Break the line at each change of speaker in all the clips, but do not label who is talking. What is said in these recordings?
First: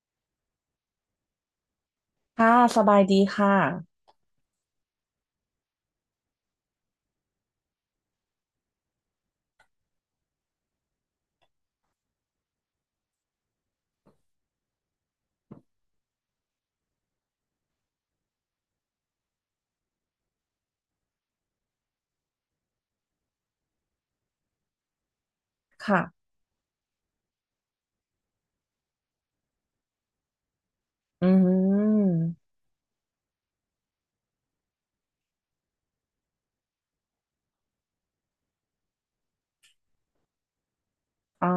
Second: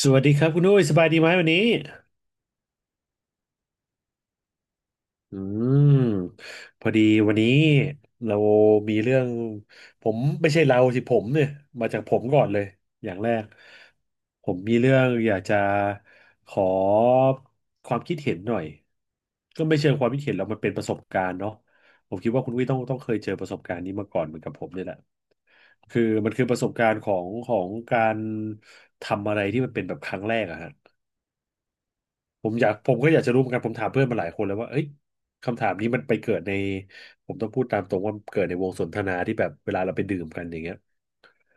สวัสดีครับคุณอุ้ยสบายดีไหมวันนี้
ค่ะสบายดีค่ะ
อืมพอดีวันนี้เรามีเรื่องผมไม่ใช่เราสิผมเนี่ยมาจากผมก่อนเลยอย่างแรกผมมีเรื่องอยากจะขอความคิดเห็นหน่อยก็ไม่เชิงความคิดเห็นเรามันเป็นประสบการณ์เนาะผมคิดว่าคุณอุ้ยต้องเคยเจอประสบการณ์นี้มาก่อนเหมือนกับผมเนี่ยแหละคื
ค่ะ
อมันคือประสบการณ์ของการทำอะไรที่มันเป็นแบบครั้งแรกอะฮะ
อืม
ผมก็อยากจะรู้เหมือนกันผมถามเพื่อนมาหลายคนแล้วว่าเอ้ยคำถามนี้มันไปเกิดในผมต้องพูดตามตรงว่ามันเกิดในวงสนทนาที่แบบเวลาเราไปดื่มกันอย่างเงี้ย
อ๋อ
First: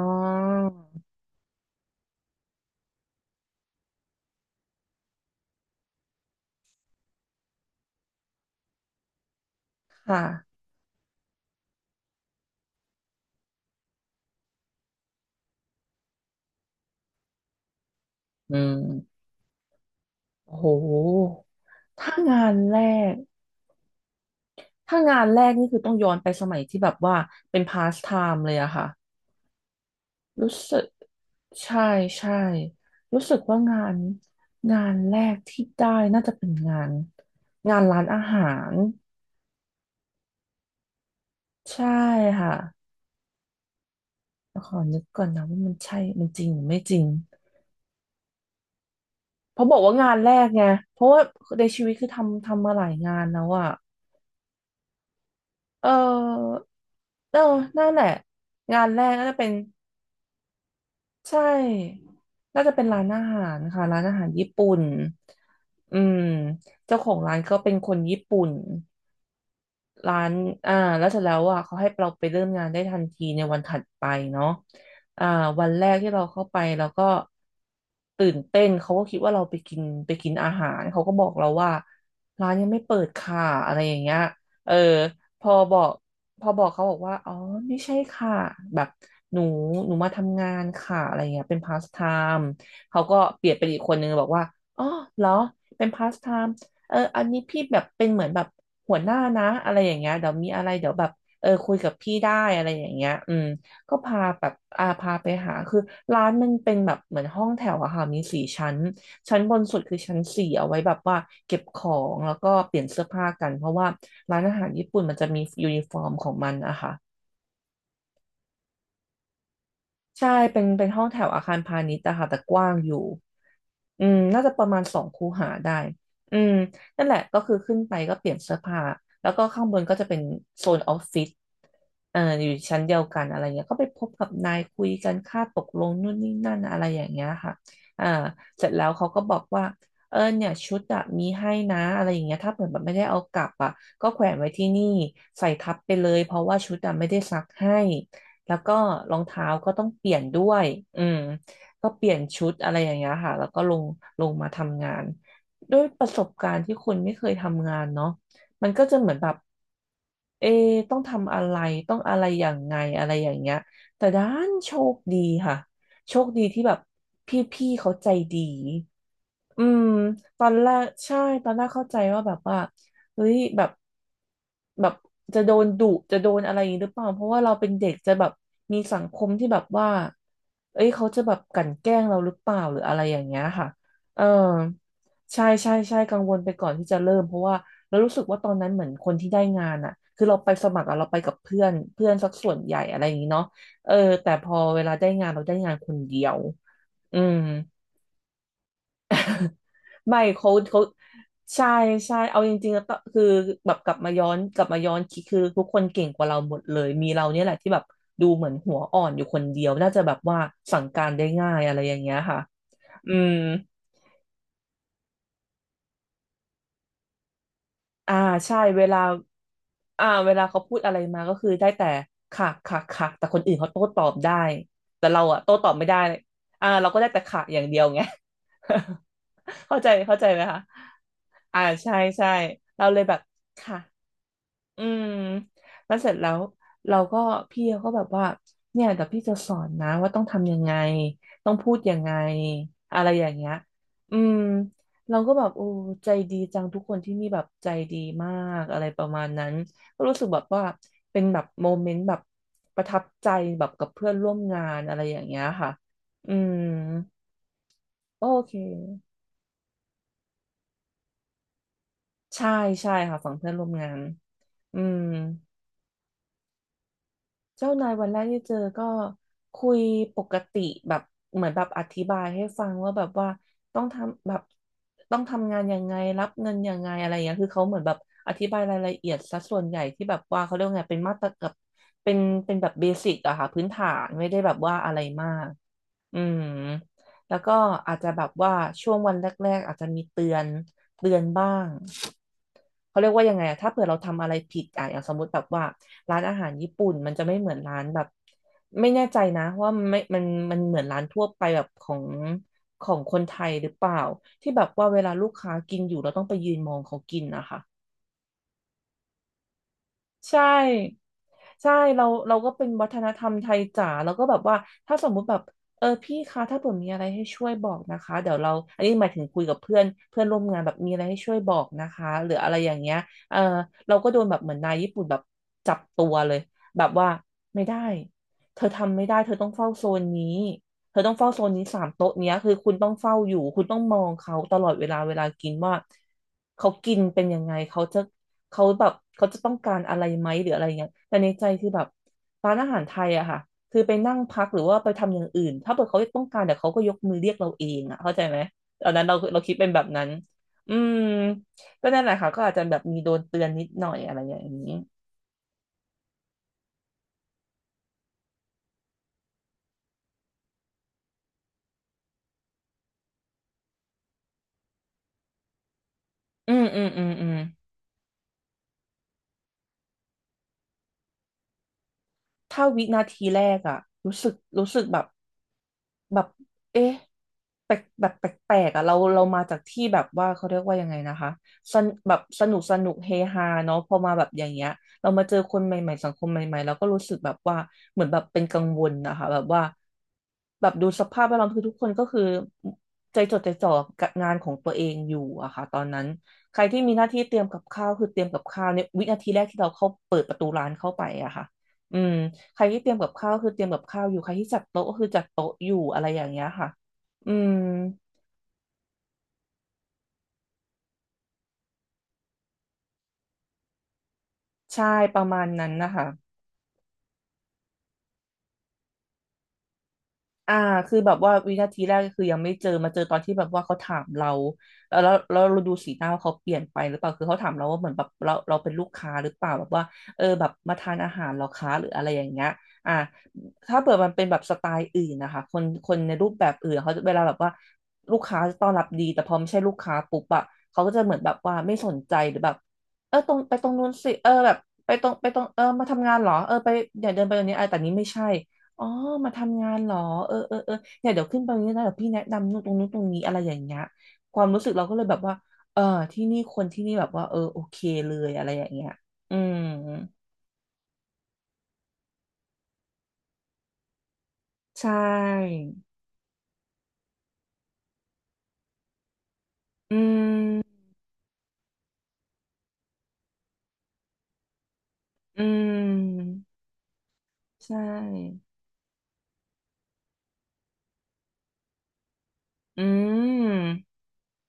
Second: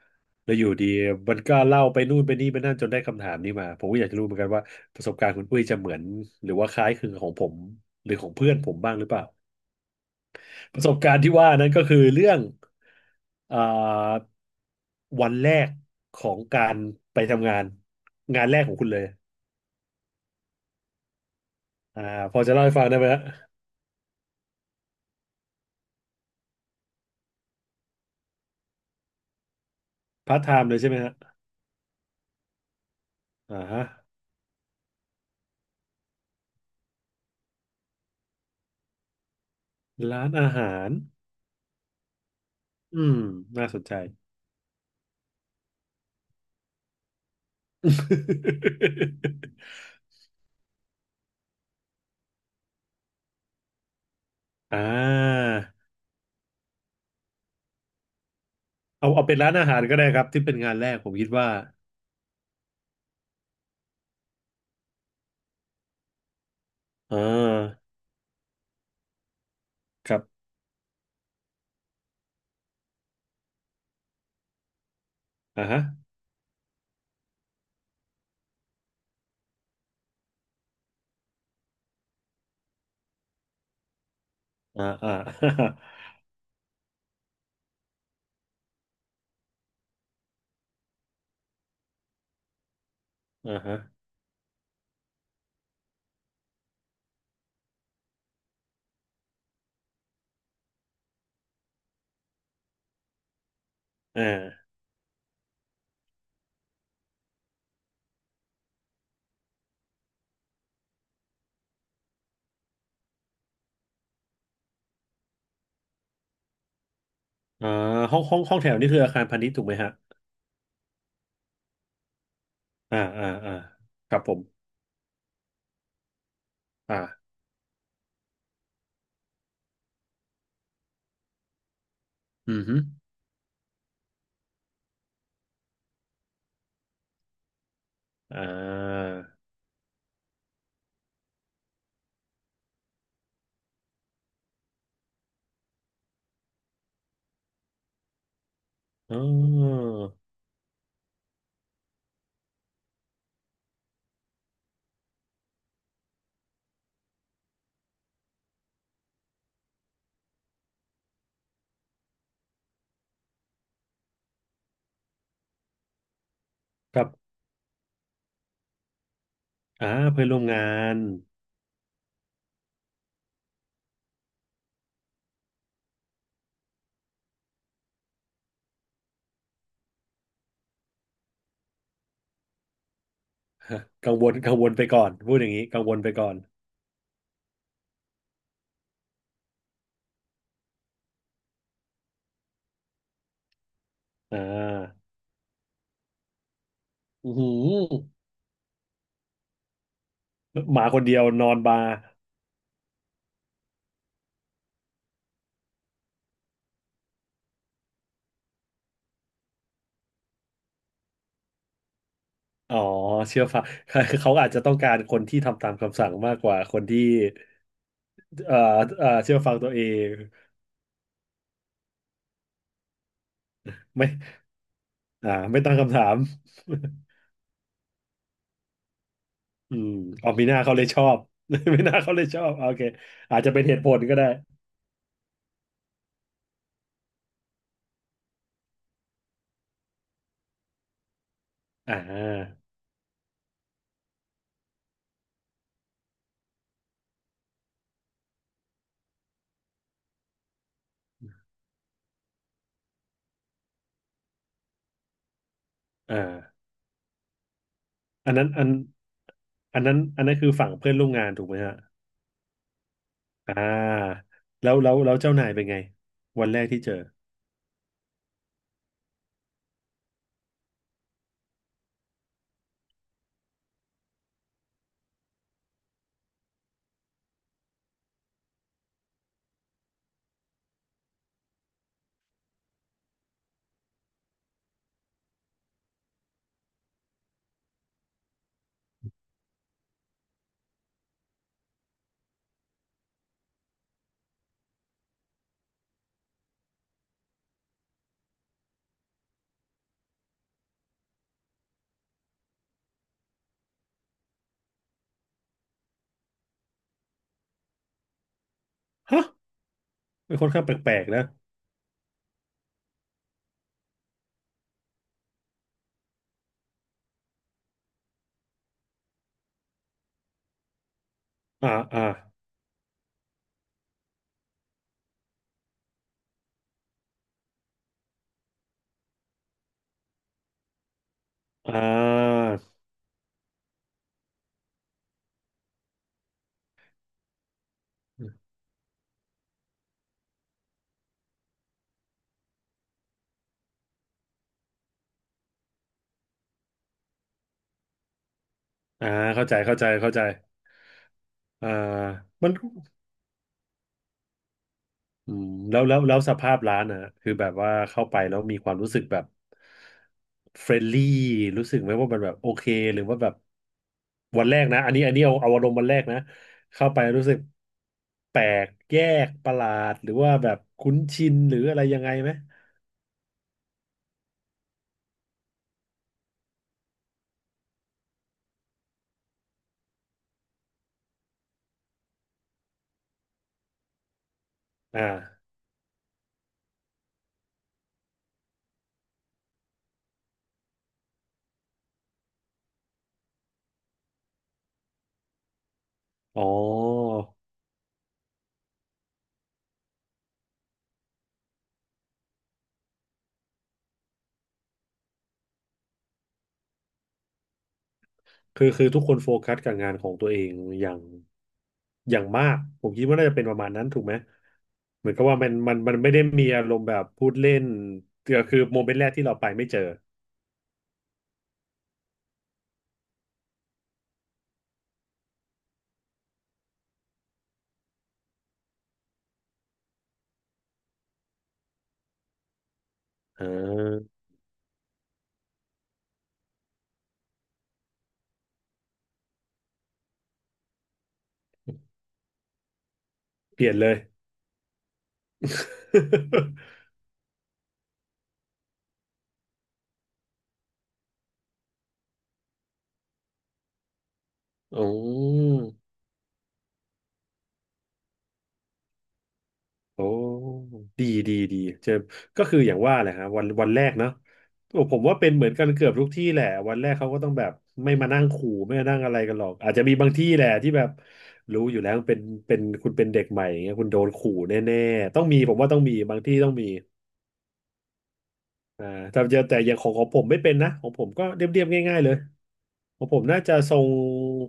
แล้วอยู่ดีมันก็เล่าไปนู่นไปนี่ไปนั่นจนได้คำถามนี้มา ผมก็อยากจะรู้เหมือนกันว่าประสบการณ์คุณอุ้ยจะเหมือนหรือว่าคล้ายคลึงกับของผมหรือของเพื่อนผมบ้างหรือเปล่า
ค่ะ
ประสบการณ์ที่ว่านั้นก็คือเรื่องเอ่อวันแรกของการไปทำงานงาน
อื
แรกของคุณเลย
มโอ้โห
อ่า
ถ้า
พ
งา
อจะ
น
เล่าให้
แร
ฟังได้ไหม
ก
ฮะ
นี่คือต้องย้อนไปสมัยที่แบบว่าเป็นพาส t ไทม์เลยอะค่ะ
พาร์ทไท
รู้
ม์เลย
สึก
ใช่ไหมฮะ
ใช่ใช่รู้สึก
อ่า
ว่างา
ฮะ
นแรกที่ได้น่าจะเป็นงานร้านอาหาร
ร้านอาหาร
ใช่ค่ะ
อืมน่าสนใจ
ขอนึกก่อนนะว่ามันใช่มันจริงหรือไม่จริง เพราะบอกว่างานแรกไง เพราะว่าในชีวิตคือทำมาหลายงานแล้วอ่ะ
อ่า
เออเออนั่นแหละงานแร
เอา
ก
เอา
น่า
เป็
จะ
น
เป็
ร้า
น
นอาหารก็ได้ครับที่เป็นงานแรกผมคิด
ใช
ว่า
่น่าจะเป็นร้านอาหารค่ะร้านอาหารญี่ปุ่นอืมเจ้าขอ
อ่
งร้านก็เป็น
า
คนญี่ปุ่น
ค
ร้า
รั
น
บ
อ่าแล้วเสร็จแล้วอ่ะเขาให้เราไปเริ่มงานได้ทันทีในวันถัดไปเนาะอ่า
อ่า
วัน
ฮะ
แรกที่เราเข้าไปเราก็ตื่นเต้น เขาก็คิดว่าเราไปกินอาหารเขาก็บอกเราว่าร้านยังไม่เปิดค่ะอะไรอย่างเงี้ยเออ
อ่าอ่า
พอบอกพอบอกเขาบอกว่าอ๋อไม่ใช่ค่ะแบบหนูมาทำงานค่ะอะไรเงี้ยเป็นพาสไทม์เขาก็เปลี่ยน
อ่า
เป็น
ฮะ
อีกคนนึงบอกว่าอ๋อเหรอเป็นพาสไทม์ เอออันนี้พี่แบบเป็นเหมือนแบบหัวหน้านะอะไรอย่างเงี้ยเดี๋ยวมีอะไรเดี๋ยวแบบเออคุยกับพี่ได้อะไรอย่างเงี้ยอืมก็พา
อ่
แบบ
า
อาพาไปหาคือร้านมันเป็นแบบเหมือนห้องแถวอะค่ะมีสี่ชั้นชั้นบนสุดคือชั้นสี่เอาไว้แบบว่าเก็บของแล้วก็เปลี่ยนเสื้อผ้ากันเพราะว่าร้านอาหารญี่ปุ่นมันจะมียูนิฟอร์มของมันอะคะ
อ่าห้องแถวนี่คืออาคารพาณิชย์ถูกไหมฮะ
ใช่เป็นห้องแถวอาคารพาณิชย์อะค่ะแต่กว้างอ
อ่า
ยู่
อ่าอ่า
อื
ค
ม
รับผม
น่าจะประมาณสองคูหาได้อืม
อ่า
นั่นแหละก็คือขึ้นไปก็เปลี่ยนเสื้อผ้าแล้วก็ข้างบนก็จะเป็นโซนออฟฟิศอยู่
อือฮึ
ชั้นเดียวกันอะไรเงี้ยก็ไปพบกับนายคุยกันค่าตกลงนู่นนี่นั่นอะไรอย่างเงี้ยค่ะอ่า
อ่
เสร็จแล้วเขา
า
ก็บอกว่าเออเนี่ยชุดอะมีให้นะอะไรอย่างเงี้ยถ้าเกิดแบบไม่ได้เอากลับอะก็แขวนไว้ที่นี่ใส่ทับไปเลยเพราะว่าชุดอะไม่ได้ซักให้ แล้วก็ร
อ๋
องเท้าก็ต้อ
อ
งเปลี่ยนด้วยอืมก็เปลี่ยนชุดอะไรอย่างเงี้ยค่ะแล้วก็ลงมาทำงานด้วยประสบการณ์ที่คุณไม่เคยทำงานเนาะมันก็จะเหมือนแบบเอะต้องทำอะไรต้องอะไรอย่างไงอะไรอย่างเงี้ยแต่ด้านโชคดีค่ะโชคดีที่แบบ
ครับ
พี่ๆเขาใจดี อืม
อ่าเพื่อนร่
ต
วม
อน
งา
แรก
น
ใช่ตอนแรกเข้าใจว่าแบบว่าเฮ้ยแบบแบบจะโดนดุจะโดนอะไรอย่างนี้หรือเปล่าเพราะว่าเราเป็นเด็กจะแบบมีสังคมที่แบบว่าเอ้ยเขาจะแบบกลั่นแกล้งเราหรือเปล่าหรืออะไรอย่างเงี้ยค่ะ
กัง
เออ
วลกังวลไปก่อนพูด
ใช่
อย่างนี้
ใช่
กังว
ใช่
ลไป
กัง
ก่อ
ว
น
ลไปก่อนที่จะเริ่มเพราะว่าเรารู้สึกว่าตอนนั้นเหมือนคนที่ได้งานอ่ะคือเราไปสมัครอะเราไปกับเพื่อนเพื่อนสักส่วนใหญ่อะไรอย่างนี้เนาะเออแต่
อ่
พอเวลาได้
า
งานเราได้งานคนเดียวอื
อือ
ม
หื
ไม่
อห
เขา
มาคนเดียวนอน
ใช่
บาร์
ใช่เอาจริงๆแล้วก็คือแบบกลับมาย้อนคิดคือทุกคนเก่งกว่าเราหมดเลยมีเราเนี่ยแหละที่แบบดูเหมือนหัวอ่อนอยู่คนเดียวน่าจะแบบว่าสั่งการได้ง่ายอะไรอย่างเงี้ยค่ะ
อ๋อ
อืม
เชื่อฟัง เขาอาจจะต้องการคนที่ทำตามคำสั่งมากกว่าคนที่
อ่า
เอ่
ใช่
อ
เวลา
เชื่อฟังตัวเอ
อ่า
ง
เวลาเขาพูดอะไรมาก็คือได้แต่ค่ะค่ะค่ะแต่คนอื่นเขาโต้ตอ
ไม่
บได้แต่เรา
อ่า
อะโต้
ไม่
ตอ
ตั้
บ
ง
ไม่
คำ
ได้
ถาม
อ่าเราก็ได้แต่ค่ะอย่างเดียวไง
อื
เข้าใจ
มออ
ไหม
มีหน้า
คะ
เขาเลยชอบ
อ่า
มีห
ใช่
น้าเขาเลย
ใช่
ชอบโอเค
เราเลยแบบ
อาจจะเป็นเห
ค่ะ
ตุผลก็ได้
อืมแล้วเสร็จแล้วเราก็พี่เขาก็แบบว่าเนี่ยแต่พี่จะสอนนะว่าต้องทำยังไงต้องพูด
อ่
ยังไง
า
อะไรอย่างเงี้ยอืมเราก็แบบโอ้ใจดีจังทุกคนที่นี่แบบใจดีมากอะไรประมาณนั้นก็รู้สึกแบบว่าเป็นแบบโมเมนต์แบบประทับใจแบบกับเพื่อนร่วมงานอะไรอย่างเงี้ยค่ะ
อ่
อืม
า
โอ
อันนั้น
เค
อันอันนั้นอันนั้นคือฝั่งเพื่อนร่วมงานถูกไหมฮะ
ใช่ใช่ค่ะฝั่งเพื่อ
อ่
นร่วมงาน
าแล้
อื
วแล้ว
ม
แล้วเจ้านายเป็นไงวันแรกที่เจอ
เจ้านายวันแรกที่เจอก็คุยปกติแบบเหมือนแบบอธิบายให้ฟังว่าแบบว่าต้องทำแบบต้องทำงานยังไงรับเงินยังไงอะไรอย่างเงี้ยคือเขาเหมือนแบบอธิบายรายละเอียดซะส่วนใหญ่ที่แบบว่าเขาเรียกว่าไงเป็นมาตรกับเป็นเป็นแบบเบสิกอะค่ะพื้นฐานไม่ได้แบบว่าอะไรมากอืมแล้วก็อาจจะแบบว่าช่วงวันแรกๆอาจจะมีเตือนบ้าง เขาเรียกว่ายังไงอะถ้าเผื่อเราทำอะไรผิดอะอย่างสมมติแบบว่าร้านอาหารญี่ปุ่นมันจะไม่เหมือนร้านแบบไม่แน่ใจนะว่ามันไม่มันเหมือนร้านทั่วไปแบบของคนไทยหรือเปล่าที่แบบว่าเวลาลูกค้ากินอยู่เราต้องไปยืนมองเขากินนะคะ
ฮะเป็น
ใช่
คนข้างแปลกๆนะ
ใช่เราก็เป็นวัฒนธรรมไทยจ๋าแล้วก็แบบว่าถ้าสมมุติแบบเออพี่คะถ้าผมมีอะไรให้ช่วยบอกนะคะเดี๋ยวเราอันนี้หมายถึงคุยกับเพื่อนเพื่อนร่วมงานแบบมีอะไรให้ช่วยบอก
อ่า
นะ
อ่า
คะหรืออะไรอย่างเงี้ยเออเราก็โดนแบบเหมือนนายญี่ปุ่นแบบจับตัวเลยแบบว่าไม่ได้เธอทำไม่ได้เธอต้องเฝ้าโซนนี้เธอต้องเฝ้าโซนนี้
อ่
สามโต๊ะเนี้ย
า
คือคุณต้องเฝ้าอยู่คุณต้องมองเขาตลอดเวลาเวลากินว่าเขากินเป็นยังไงเขาแบบเขาจะต้องการอะไรไหมหรืออะไรเงี้ยแต่ในใจคือแบบร้านอาหารไทยอะค่ะคือไปนั่งพักหรือว่าไปทำอย่างอื่นถ้าเกิดเขาต้องการเดี๋ยวเขาก็ยกมือเรียกเราเองอะเข้าใจไหมตอนนั้น
อ่า
เรา
เข้า
คิ
ใจ
ดเป็น
เข้า
แบบ
ใจ
นั้น
เข้าใจ
อืม
อ่า
ก็นั่นแหละค่ะก็
มั
อา
น
จจะแบบมีโดนเตือนนิดหน่อยอะไรอย่างนี้
อืมแล้วสภาพร้านอ่ะคือแบบว่าเข้าไปแล้วมีความรู้สึกแบบเฟรนลี่รู้สึกไหมว่ามันแบบโอเคหรือว่าแบบวันแรกนะอันนี้เอาอารมณ์วันแรกนะ
อืมอื
เข้า
ม
ไป
อืม
รู้
อืม
สึกแปลกแยกประหลาดหรือว่าแบบคุ้นชินหรืออะไรยังไงไหม
ถ้าวินาทีแรกอะรู้สึกรู้สึกแบบเอ๊ะแปลกแบบแปลกๆอะเรามาจากที่แบบว่าเขาเรียกว่ายังไงนะคะสนแบบสนุกสนุกเฮฮาเนาะพอมาแบบอย่างเงี้ย
อ่า
เรามาเจอคนใหม่ๆสังคมใหม่ๆเราก็รู้สึกแบบว่าเหมือนแบบเป็นกังวลนะคะแบบว่าแบบดูสภาพแวดล้อมคือทุกคนก็คือใจจดใจจ่อกับงานของตัวเองอยู่อะค่ะตอนนั้น
อ๋อ
ใครที่มีหน้าที่เตรียมกับข้าวคือเตรียมกับข้าวในวินาทีแรกที่เราเข้าเปิดประตูร้านเข้าไปอะค่ะอืม ใครที่เตรียมกับข้าวคือเตรียมกับข้าวอยู่ใครที่จัดโต๊ะก็คือจัดโต๊ะอยู่อะไรอย่างเงี้ยค่ะ อืม
คือทุกคนโฟกัสกับงานของตัวเองอย่างอย่างมากผมคิดว่าน่าจะเป็นประมาณนั้นถูกไหม
ใช่
เหมือ
ป
นกั
ระ
บว่า
มาณ
มัน
นั้น
มัน
นะ
มัน
คะ
ไม่ได้มีอารมณ์แบบพูดเล่นก็คือโมเมนต์แรกที่เราไปไม่เจอ
อ่าคือแบบว่าวินาทีแรกก็คือยังไม่เจอมาเจอตอนที่แบบว่าเขาถามเราแล้วเราดูสีหน้าว่าเขาเปลี่ยนไปหรือเปล่าคือเขาถามเราว่าเหมือนแบบเราเป็นลูกค้าหรือเปล่าแบบว่าเออแบบมาทานอาหารเหราค้าหรืออะไรอย่างเงี้ยอ่า
อ่
ถ้าเปิดมัน
า
เป็นแบบสไตล์อื่นนะคะคนคนในรูปแบบอื่นเขาจะเวลาแบบว่าลูกค้าจะต้อนรับดีแต่พอไม่ใช่ลูกค้าปุ๊บอะเขาก็จะเหมือนแบบว่าไม่สนใจหรือแบบเออตรงไป
เป
ตร
ลี่ย
ง
น
นู้
เล
น
ย
สิเออแบบไปตรงเออมาทำงานเหรอเอ อไปอย่าเดินไปตรงนี้ไอ้แต่นี้ไม่ใช่ อ๋อมาทำงานเหรอเออเออเออเนี่ยเดี๋ยวขึ้นไปตรงนี้นะเดี๋ยวพี่แนะนำนู่นตรงนู้นตรงนี้อะไรอย่างเงี้ยความรู้สึกเรา
อ๋อ
ก็เลยแบบว่าเออที่นี่คนที่นี่แบบว่าเออโอเคเลยอะไรอย่างเงี้ยอืม
โอ้ดีดีดีเจอก็คืออย่างว่าแหละครับวันวันแรกเนาะโอ้
ใช่
ผมว่าเป็นเหมือนกันเกือบทุกที่แหละวันแรกเขาก็ต้องแบบไม่มานั่งขู่ไม่มานั่งอะไรกันหรอกอาจจะมี
อื
บางที่แหละที่แบ
ม
บรู้อยู่แล้วเป็นเป็นคุณเป็นเด็กใหม่อย่างเงี้ยคุณโดนขู่แน่ๆต้องมี
อื
ผมว่าต้องมีบาง
ม
ที่ต้องมี
ใช่
อ่าแต่จะแต่อย่างของของผมไม่เป็นนะของผมก็เรียบๆง่ายๆเลย
อื
ของผมน่าจะทรง
ม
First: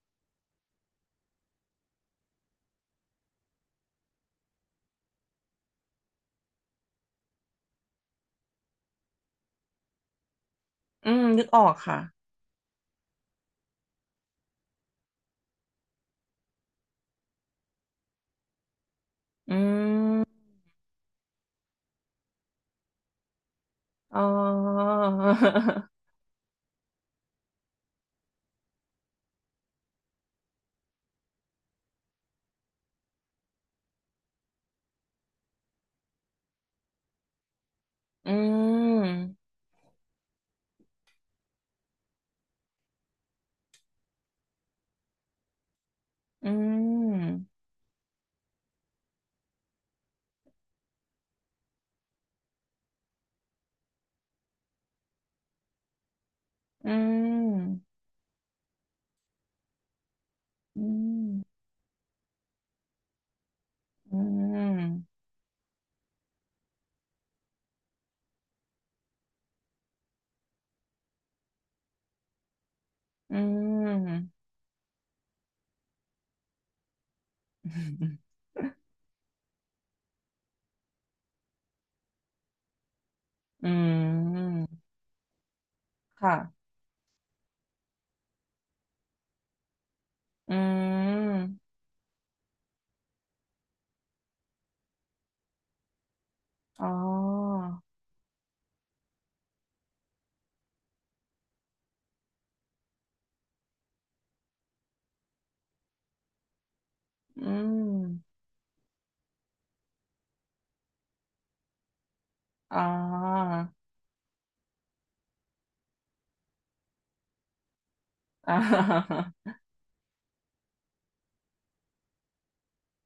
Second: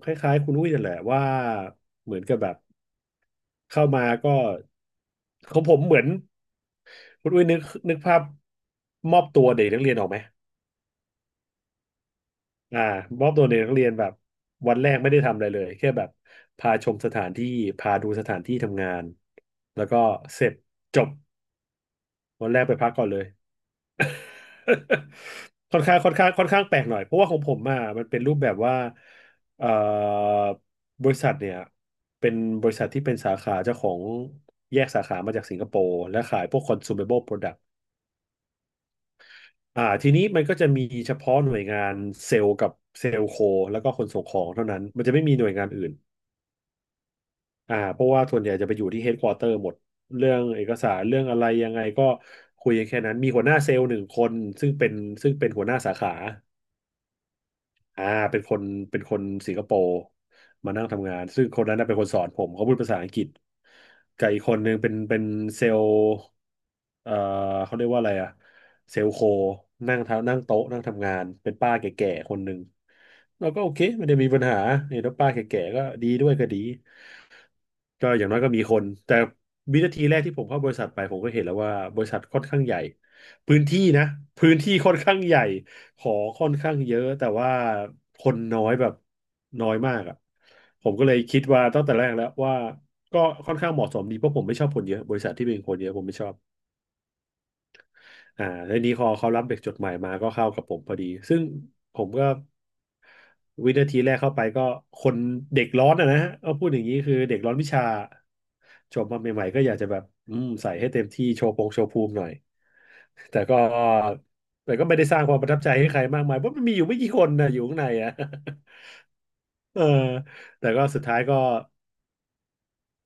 คล้ายๆคุณอุ้ยนั่นแหละว่าเหมือนกับแบบเข้ามาก็ของผมเหมือน คุณอุ้ยนึกนึกภาพมอบตัวเด็กนักเรียนออกไหม
อืมนึกออกค่ะ
อ่ามอบตัวเด็กนักเรียนแบบวันแรกไม่ได้ทำอะไรเลยแค่แบบพาชมสถานที่พาดูสถานที่ทำงาน
อื
แล้วก็เส
ม
ร็จจบวันแรกไปพักก่อนเลย
อ๋อ
ค่อนข้างแปลกหน่อยเพราะว่าของผมอ่ะมันเป็นรูปแบบว่าเอ่อบริษัทเนี่ยเป็นบริษัทที่เป็นสาขาเจ้าของแยกสาขามาจากสิงคโปร์และขายพวก consumable product
อืม
อ่าทีนี้มันก็จะมีเฉพาะหน่วยงานเซลล์กับเซลล์โคแล้วก็คนส่งของเท่านั้นมันจะไม่มีหน่วยงานอื่น
อืม
อ่าเพราะว่าส่วนใหญ่จะไปอยู่ที่เฮดควอเตอร์หมดเรื่องเอกสารเรื่องอะไรยังไงก็คุยกันแค่นั้นมีหัวหน้าเซลล์หนึ่งคนซึ่งเป็นซึ่งเป็นหัวหน้าสาขา
อืม
อ่าเป็นคนเป็นคนสิงคโปร์มา
อื
นั่งทำงานซึ่งค
ม
นนั้นน่ะเป็นคนสอนผมเขาพูดภาษาอังกฤษ
อื
กับอีกคนนึงเป็น
ม
เป็นเซลล์เอ่อเขาเรียกว่าอะไรอะเซลล์โคนั่งโต๊ะนั่งทำงานเป็นป้าแก่ๆคนหนึ่ง
อื
เราก็โอเคไม่ได้มีปัญ
ม
หาเนี่ยแล้วป้าแก่ๆก็ดีด้วยก็ดี ก็อย่างน้อยก็มี คนแต่วินาทีแรกที่ผมเข้าบริษัทไปผมก็เห็นแล้วว่าบริษัทค่อนข้างใหญ่พื้น
อื
ที่นะพื้น
ม
ที่ค่อนข้างใหญ่ขอค่อน
ค่ะ
ข้างเยอะแต่ว่าคนน้อยแบบน้อยมากอ่ะ
อื
ผมก็เลยคิด
ม
ว่าตั้งแต่แรกแล้วว่าก็ค่อนข้างเหมาะสมดีเพราะผมไม่ชอบคนเยอะบริษัทที่เป็นคนเยอะผมไม่ชอบ
อ๋อ
แล้วนี้พอเขารับเด็กจดใหม่มาก็เข้ากับผมพอดีซึ่งผมก็วินาทีแรกเข้าไปก็คนเด็กร้อนอะนะฮะเอาพูดอย่างนี้คือเด็ก
อื
ร้อนวิ
ม
ชาจบมาใหม่ๆก็อยากจะแบบใส่ให้เต็มที่โชว์พงโชว์ภูมิหน่อย
อ๋อ
แต่ก็แต่ก็ไม่ได้สร้างความประทับใจให้ใครมากมายเพราะมันมีอยู่ไม่กี่คนนะอยู่ข้างในอะ
อ่า
เออแต่ก็สุดท้ายก็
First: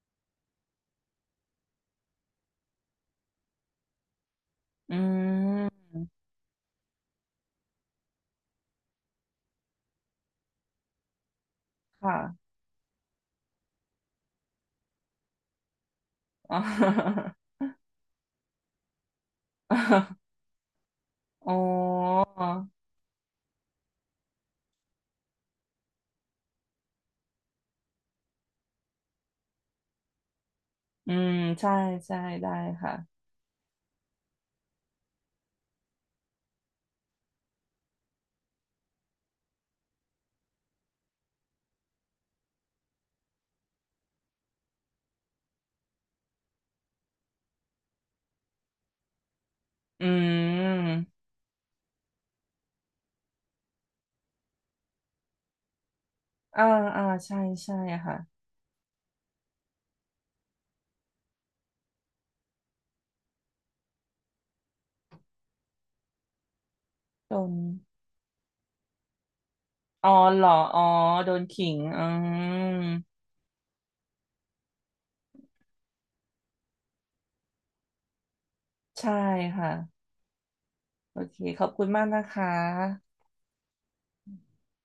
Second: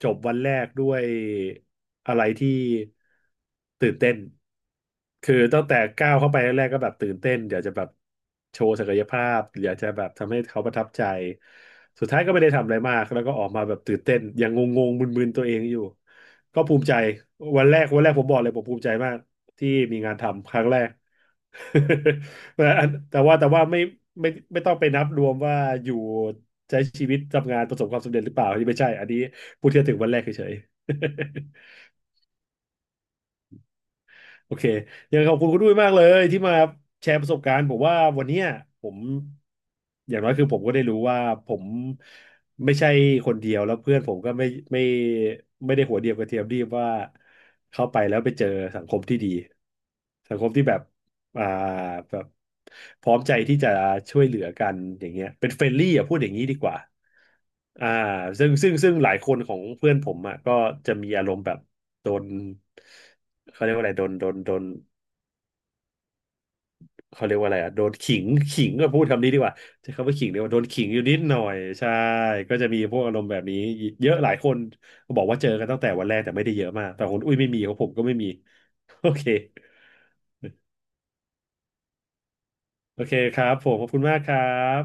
จบวันแรกด้วยอะไรที่ตื่นเต้น
อื
คือตั้งแต่
ม
ก้าวเข้าไปแรกๆก็แบบตื่นเต้นอยากจะแบบโชว์ศักยภาพอยากจะแบบทำให้เขาประทับใจ สุด
ค่ะ
ท้ายก็ไม่ได้ทำอะไรมากแล้วก็ออกมาแบบตื่นเต้นยังงงๆมึนๆตัวเองอยู่
อ๋อ
ก็ภูมิใจวันแรกวันแรกผมบอกเลยผมภูมิใจมากที่มีงานทำครั้งแรก
โอ้
แต่ว่าไม่ต้องไปนับรวมว่าอยู่ใช้ชีวิตทำงานประสบความสำเร็จหรือเปล่าอันนี้ไม่ใช่อันนี้พูดแค่ถึงวันแรกเฉย
อืมใช่ใช่ได้ค่ะ
โอเคยังขอบคุณคุณด้วยมากเลยที่มาแชร์ประสบการณ์ผมว่าวันเนี้ยผมอย่างน้อยคือผมก็ได้รู้ว่าผมไม่ใช่คนเดียวแล้วเพื่อนผมก็ไม่ไม่ได้หัวเดียวกับเทียมดีบว่าเข้าไปแล้วไปเจอสังคมที่ดี
อื
สังคมที่แบบ
ม
อ่าแบบพร้อมใจที่จะช่วยเหลือกันอย่างเงี้ยเป็นเฟรนลี่อ่ะพูดอย่างนี้ดี
อ่า
กว่า
อ่าใช่ใช่
อ่า
ค่ะ
ซึ่งหลายคนของเพื่อนผมอ่ะก็จะมีอารมณ์แบบ โดนเขาเรียกว่าอะไรโดนเขา
โด
เรียกว่า
น
อะไรอ่ะโดนขิง ขิงก็พูดคำนี้ดีกว่าใช้
อ๋
คำ
อ
ว่าขิงดี
เหร
ก
อ
ว่าโดน
อ๋อ
ขิงอยู่นิด
โด
หน่อ
น
ย
ขิง
ใช่
อื
ก็จะมีพ
ม
วกอารมณ์แบบนี้เยอะหลายคนบอกว่าเจอกันตั้งแต่วันแรกแต่ไม่ได้เยอะมากแต่คนอุ้ยไม่มีของผมก็ไม่มี โอ
ใช่
เค
ค่ะโอเคขอบคุณมากนะคะ
ครับผมขอบคุณมากครับ